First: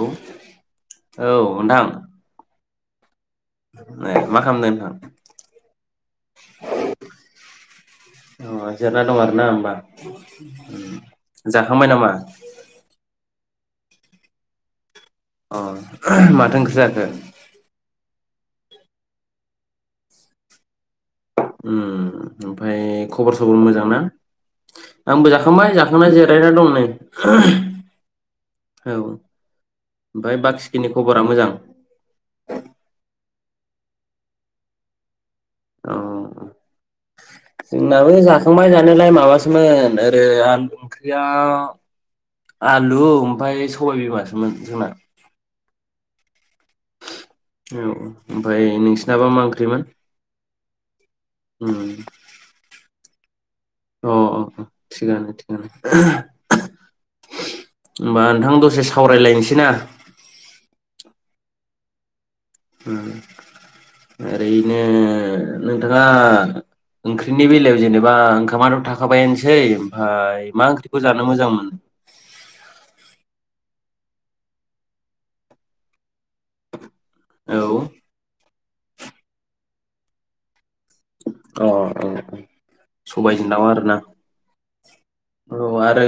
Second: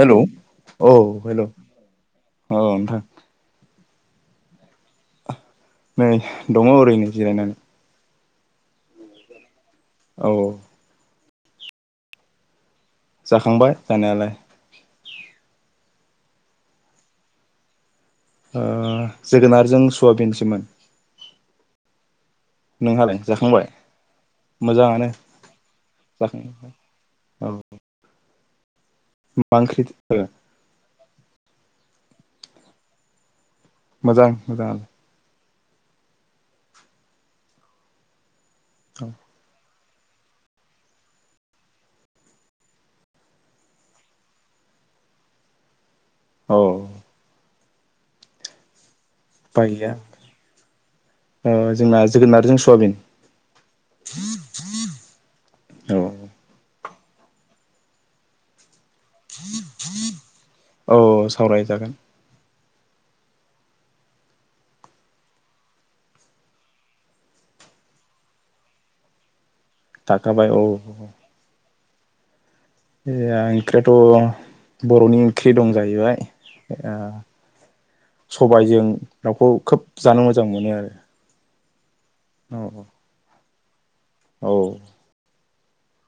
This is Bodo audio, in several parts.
हेलौ औ हेलौ नोंथां अ [unintelligible] ए मा खालामदों नोंथां? नै दङ ओरैनो जिरायनानै। अ जिरायना दं ना होनोमबा। औ जाखांबाय नामा? जाखांबाय जानायालाय। अ माथो ओंख्रि जाखो? ओ जोगोनारजों सवाबिनसोमोन। उम ओमफ्राय नोंहालाय खबर सबर जाखांबाय मोजांना मोजाङानो आंबो जाखांबाय जाखांना जाखां जिरायना दं नै। औ औ मा ओंख्रि ओमफ्राय बाखिखिनि खबरा मोजां? मोजां मोजांङालाय। औ जोंनाबो जा संबाय जानियालाय माबासोमोन [unintelligible] आल ओंख्रिया आलु ओमफ्राय सबायबिमासोमोन जोंना। औ औ औ ओमफ्राय नोंसि दाबा मा ओंख्रिमोन गैया ओ उ जोंना जोगोनारजों सवाबिन अ अ अ थिगानो थिगानो। औ होमबा नोंथां दसेस औ सावरायजागोन ओ ओरैनो नोंथाङा ओंख्रिनि बेलायाव जेनेबा ओंखामाथ थाखाबायानोसै सै ओमफफ्राय थाखाबाय औ मा ओंख्रिखौ जानो मोजां मोनो ए ओंख्रियाथ बरनि ओंख्रि दं जाहैबाय आ औ स सबबायजों दाउखौ खोब जानो मोजां मोनो आरो अ औ औ सबय दाव आरो ना औ औ आरो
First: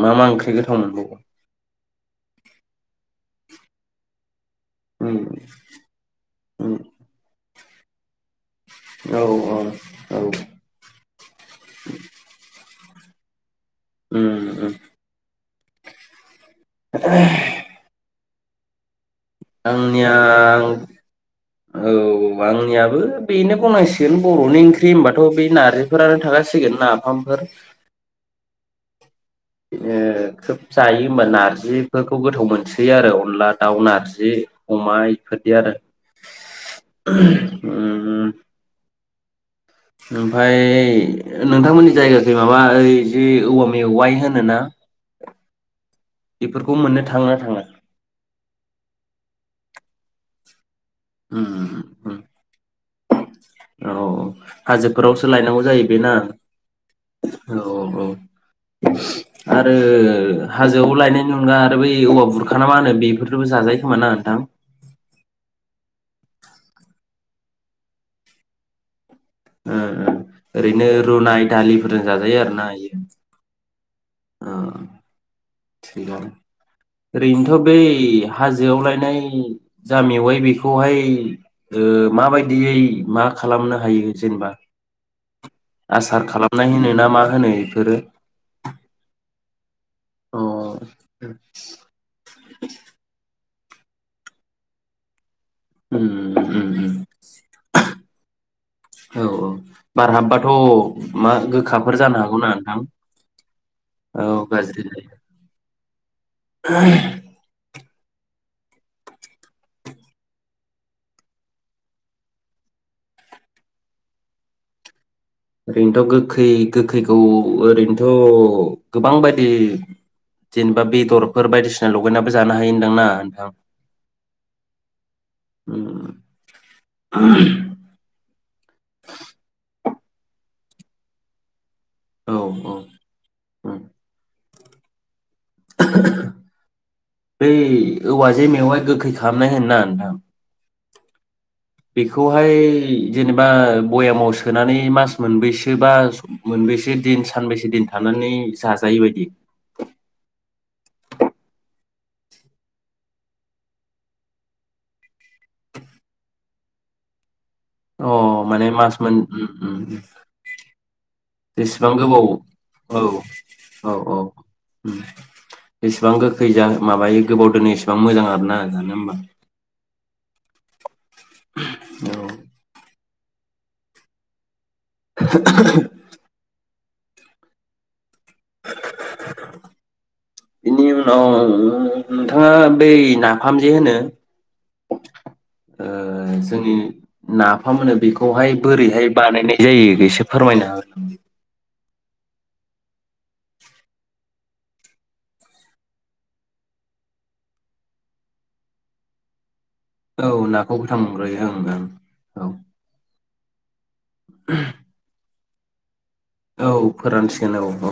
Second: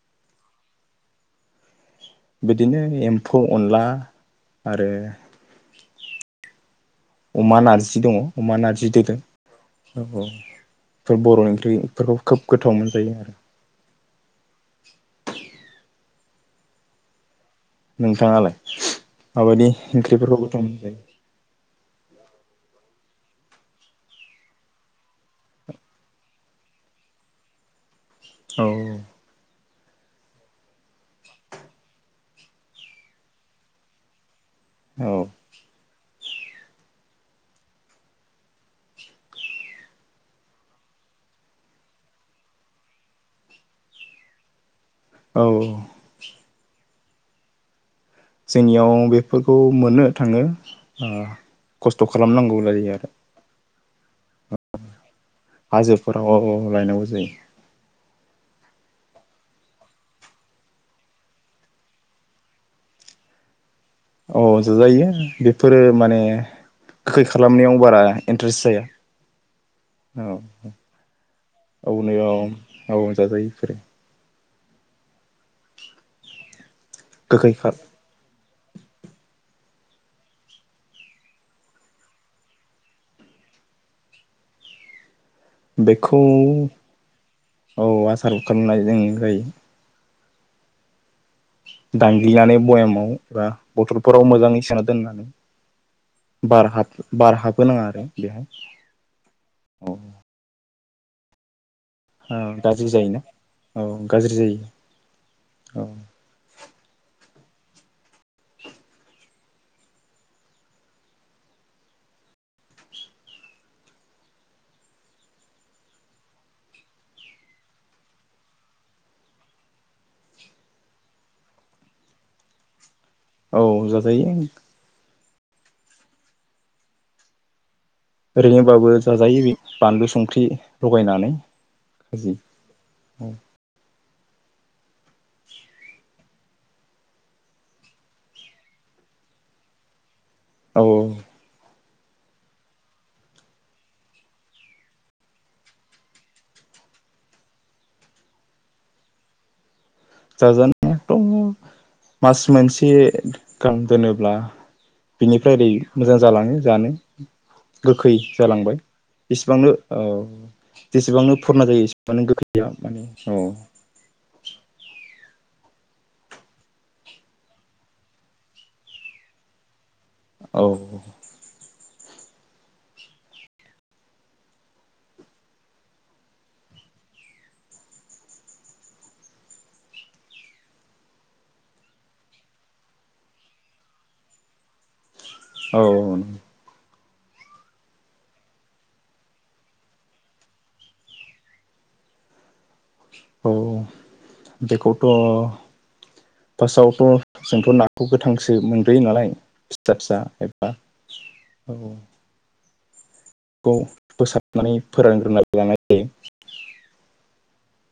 मा मा ओंख्रि गोथाव मोनबावगौ बिदिनो एम्फौ अनला आरो ओम अमा नारजि दङ। अमा नारजि दोलो औ बेफोर बर ओंख्रिफोरखौ खोब गोथाव मोन जायो आरो उम उम नोंथाङालाय माबायदि आंनिया ओंख्रिफोर [unintelligible] औ आंनियाबो बेनो गनायांसिगोन बरनि ओंख्रि होनबाथ बे नारजिफोरानो थागासिगोन नाफामफोर औ ओ खोब जायो होमबा नारजिफोरखौ गोथाव मोनसोयो आरो अनला दाउ नारजि अमा औ इफोरदि आरो उम उम ओमफफ्राय नोंथांमोननि जायगााख माबा ओइ जि औवा मेवाइ होनोना औ बेफोरखौ मोननो थांना थाङा? जोंनियाव बेफोरखौ मोननो थाङो। उम खस्थ उम खालामनांगौ लायो आरो औ औ हाजोफोरावसो लायनांगौ जायो बेना हाजोफोराव लायनांगौ जायो औ औ औ आरो हाजोआव लायनायनि अनगा आरो बै औवा बुरखा ना मा होनो बेफोरबो जानाय अ ज जायो बेफोरो माने गोखै खालामनायाव बारा इन्ट्रेस्ट जाया ओ ओ औ ओरैनो रुनाय औ दालिफोरजों जाजायो आरो ना नैयाव औ इयो जाजायो बेफोरो ओ थोजागोन ओरैनोथ गोखै खा बै हाजोआव लायनाय जा मेवाइ बेखौहाय ओ माबायदियै मा खालामनो हायो जेनेबा बेखौ आसार खालामनाय होनो ना मा होनो औ बेफोरो आसार खालामनाय जों जायो। अ दांग्लिनानै बयामाव बा बथलफोराव मोजाङै सोनना दोननानै उम बार हाब उम बार हाबहोनाङा आरो बेहाय औ औ औ बार हाबबाथ' मा गोखाब फोर जानो हागौ ना नोंथां गाज्रि जायोना औ गाज्रि जायो औ ओरैनोथ गोखै गोखैखौ ओरैनोथ गोबां बायदि जेनेबा बेदरफोर बायदिसिना लगायनानैबो जानो हायो होनदां ना औ जाजायो। उम ओरैनोबाबो जाजायो बे बानलु संख्रि लगायनानै खाजि औ औ औ उम [inaudible] बै औवाजे मेवाय गोखै खालनाय होन ना नोंथां औ बेखौहाय जेनेबा बयामाव सोनानै मास मोनबैसो बा मोनबेसे दिन सानबेसे दिन थानानै जा जायो बादि जाजानाया एथ मास मोनसे गां दोनोब्ला बिनिफ्राय ओरै मोजां जालाङो जानो अ गोखै माने जालांबाय मास मोन उम जसेबांनो उम उम औ जेसेबांनो फुरना जायो जेसेबां गोबाव एसेबांनो गोखैया माने औ एसेबां गोखै जा माबायो गोबाव दोनो एसेबां मोजां आरोना जानो होमबा औ औ [inaudible] बेनि उनाव नोंथाङा बै नाफाम जे होनो औ ओ जोंनि नाफाम होनो बेखौहाय बोरैहाय बानायनाय जायो एसे फोरमायना हो औ बेखौथ' फार्स्टआवथ' जोंथ नाखौ गोथांसो मोनग्रोयो नालाय फिसा फिसा औ एबा नाखौ गोथां मोनग्रोयो ओं ओं औ औ खौ फोसाबनानै फोरानग्रोनाय [unintelligible] औ फोरान सिगोन औ -औ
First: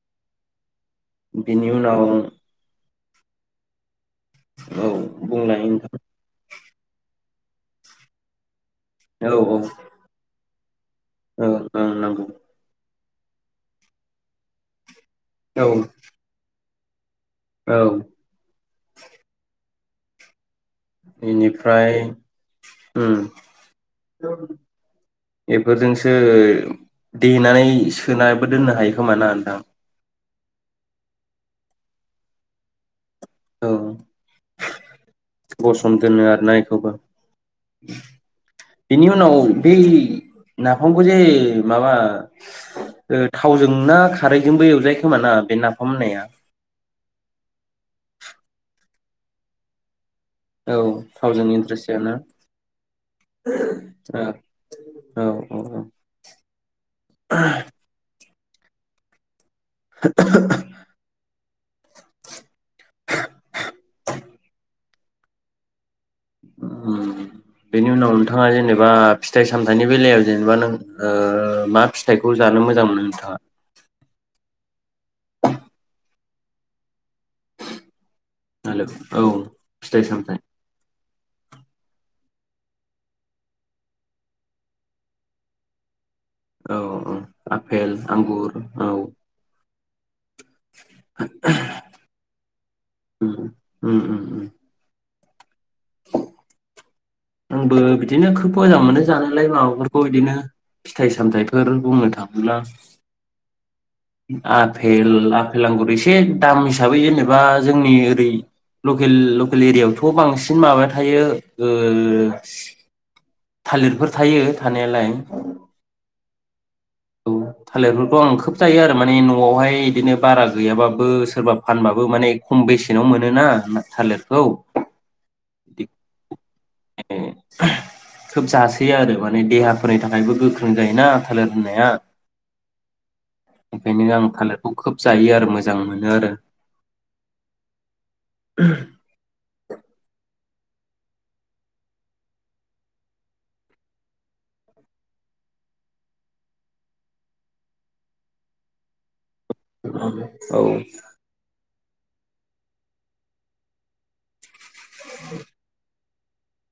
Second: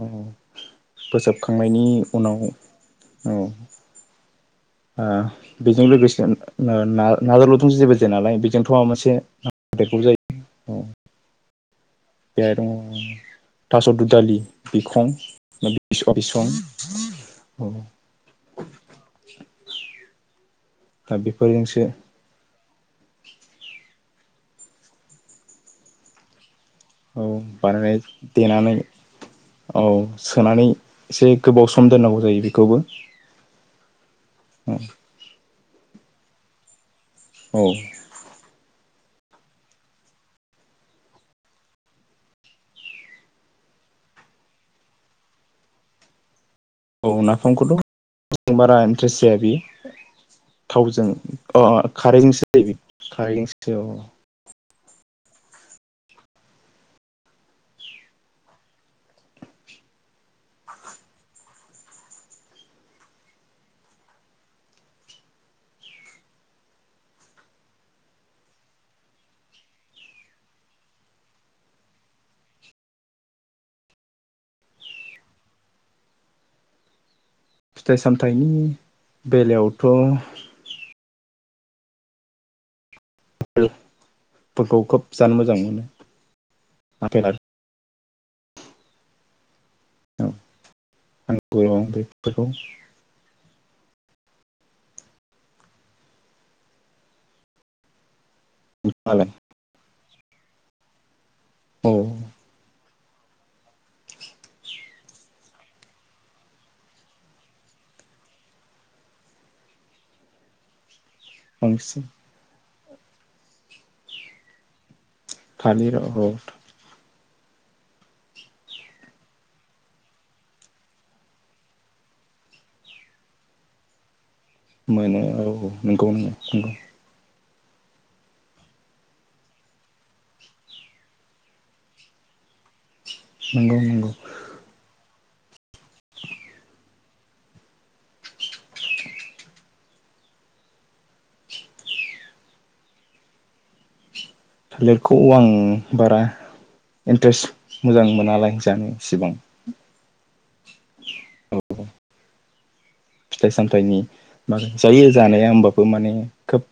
अ फोसाब खांनायनि उनाव औ औ आ बुंलाय बेजों नोंथां लोगोसे नो ना [unintelligible] जेबो जाया नालाय बेजोंथ' माबा मोनसे नांदेरगौ जायो। ओं ओ-ओम नंगौ। थास' दुलालि बिखं औ [unintelligible] बिसं [unintelligible] औ दा बेफोरजोंसो बेनिफ्राय ओम इफोरजोंसो औ देनानै बानायनाय सोनाबो दोननो देनानै हायो खोमा ना नोंथां? औ सोनानै एसे गोबाव सम दोननांगौ जायो बेखौबो औ गसम दोनो आरोना इखौबो? औ बेनि उनाव बै नाफामखौ जे माबा ओ थावजों ना खारैजोंबो एवजायो खोमा ना बे नाफाम होननाया? औ नाफामखौथ' बारा इन्ट्रेस्ट जाया बियो। औ थावजों अ-अ इन्ट्रेस्ट जायाना खारैजोंसो जायो बियो खारैजोंसो अ-अ औ-औ-औ [unintelligible] [unintelligible] ओम बेनि उनाव नोंथाङा जेनेबा फिथाइ सामथायाइनि बेलायाव जेनेबा नों ओ मा फिथाइखौ जानो मोजां मोनो नोंथाङा? फिथाइ सामथाइनि हेलौ औ बेलायावथ' फिथाइ सामथाइ [unintelligible] फोरखौ खोब जानो मोजां मोनो औ-औ आफेल आपेल आंगुर औ, [unintelligible] बेफोरखौ उम उम -उम- उम [unintelligible] आंबो बि- दिनो खोब मोजां मोनो मालाय जानायलाय माबाफोर बेखौ बिदिनो फिथाइ सामथाय फोर औ बुंनो थाङोब्ला आपेल आपेल आंगुर एसे दाम हिसाबै जेनेबा जोंनि ओरै लखेल लखेल एरियायावथ' बांसिन माबा हायो ओ ओ बांसिन थालिरफोर थायो थानायालाय थालिर रड। औ थालिरफोरखौ आं खोब जायो आरो माने न'आवहाय बिदिनो बारा गैयाबाबो सोरबा फानबाबो माने खम बेसेनाव मोनोना थालिर। मोनो औ नंगौ नंगौ। बिदिनो खोब जासोयो आरो माने देहाफोरनि थाखायबो गोख्रों जायोना थालिर। होनाया। नंगौ ओंखायनो नंगौ आं थालिरखौ खोब। जायो आरो मोज मोजां मोनो आरो। [inaudible] थालिरखौ आं बारा इन्ट्रेस्ट मोजां मोनालाय जानो इ सिबां। औ। औ। फिथाइ सामथाइनि। मा जायो जानाया होमबाबो माने। खोब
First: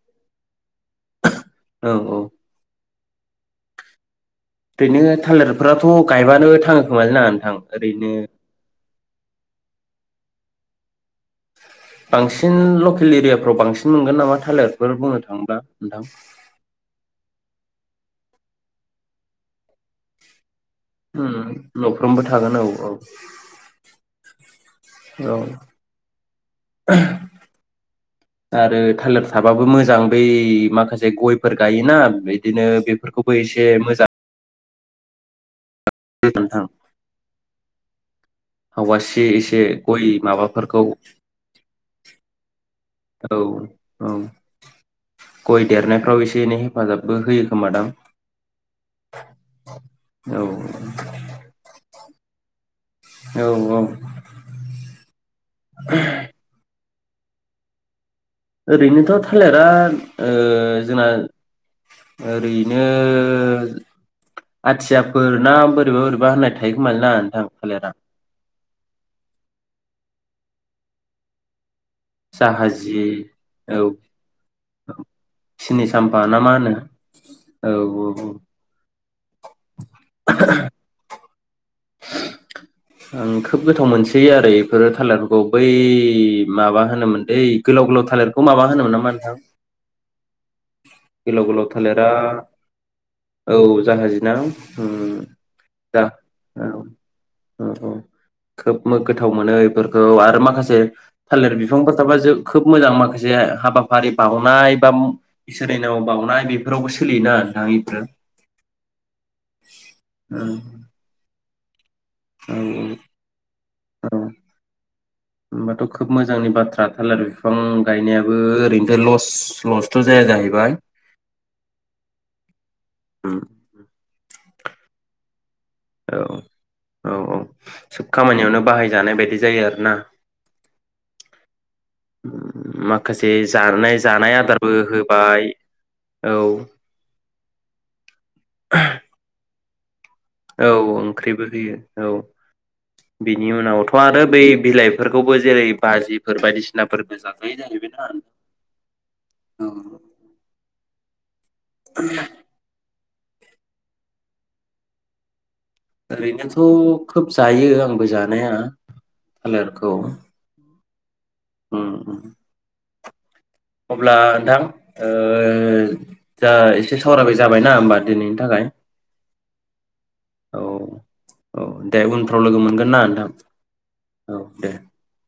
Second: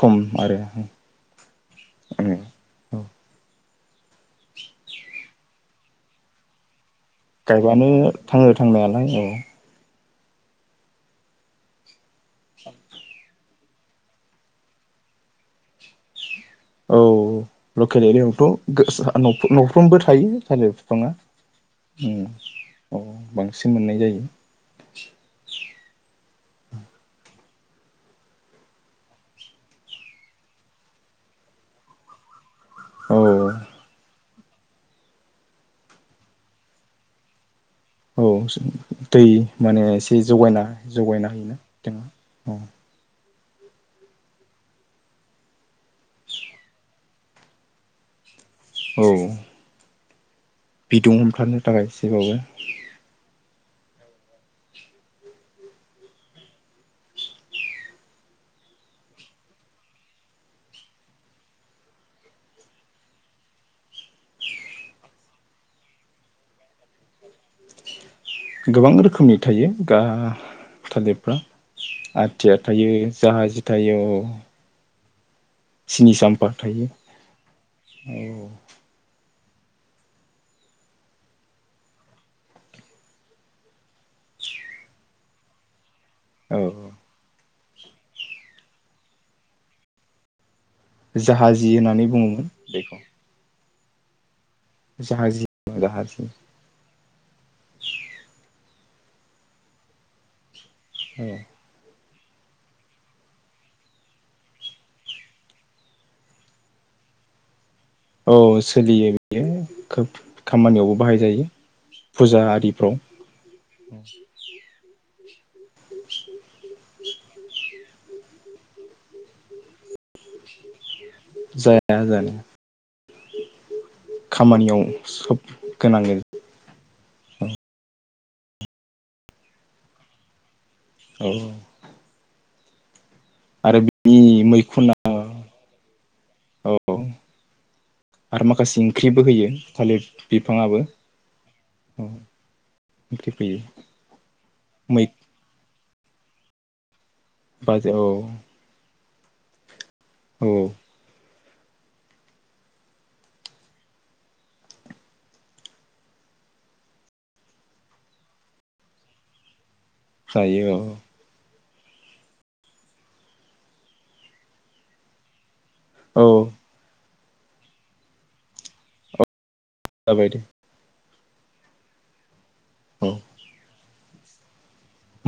खम। आरो औ औ। आङो औ। ओरैनो थालिरफोराथ' गायबानो थाङो। खोमालै ना नोंथां गायबानो ओरैनो थाङो थांनायलाय औ। [inaudible] बांसिन लकेल एरियाफ्राव बांसिन मोनगोन नामा थालिरफोर बुंनो थाङोबा नोंथां? औ लकेल एरियआवथ' गोस हा नफ-नफ्रोमबो थायो थालिर बिफाङा उम औ बांसिन मोननाय जायो। औ आरो थालिर थाबाबो मोजां बै माखासे गयफोर गायोना बेद बिदिनो औ बेफोरखौबो एसे मोजां दे नोंथां। औ दै आवासि एसे माने गय एसे जगायना माबाफोरखौ जगायना होयोना बिथाङा औ। औ औ गय देरनायफ्राव एसे एनै हेफाजाबबो होयो खोमा दां। औ [inaudible] बिदुं हमथानो थाखाय इस [inaudible] औ औ। ओरैनोथ थालिरा ओ जोंना ओरैनो आथियाफोर ना बोरैबा बोरैबा होननाय थायोखोमालै ना नोंथां थालिरा। गोबां रोखोमनि थायो गा थालिरफ्रा। आथिया थायो जाहाजि जाहाजि औ थायो। सिनि साम्फा ना मा होनो औ औ औ। [inaudible] आं खोब गोथाव मोनसै आरो इफोर थालिरखौ बै औ माबा होनोमोन दै गोलाव गोलाव थालिरखौ माबा होनोमोन नामा नोंथां गोलाव गोलाव जाहाजि होननानै थालिरा बुङोमोन बेखौ औ जाहाजि ना जाहाजि दा जाहाजि औ औ खोब गोथाव मोनो इफोरखौ आरो माखासे औ थालिर बिफां खोब मोजां माखासे हाबाफारि बावनाय बा इसोरनि नामआव बावनाय बेफोरावबो सोलियोना नोंथां इ औ सोलियो बियो खोब औ खामानियावबो बाहाय जायो फुजा औ आरिफ्राव औ होमबाथ खोब मोजांनि बाथ्रा थालार बिफां गायनायाबो ओरैनोथ लस-लसथ जाया जाहैबाय जाया जानो उम खामानियाव सोब गोनां गो औ औ औ सोब खामानियावनो बाहायजानाय बायदि जायो आरोना औ मा आरो बिनि मैखुना होबाय औ आरो माखासे ओंख्रिबो होयो थालिर औ बिफाङाबो ओंख्रिबो होयो औ ओंख्रि बिनि फैयो उनावथ आरो बै मै बिलाइफोरखौबो जेरै बाजिफोर बायदिसिनाफोर जाजायो बाजो जाहैबाय था औ औ। औ। [inaudible] ओरैनोथ' खोब जायो आंबो जानाया थालिरखौ। जायो औ। ओम। अब्ला नोंथां ओ औ दा एसे सावरायबाय जाबायना होमबा दिनैनि थाखाय? जाबाय दे। औ औ दे उन फोराव लोगो मोनगोन ना औ नोंथां? औ दे।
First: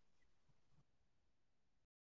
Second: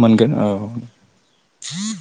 मोनगोन औ।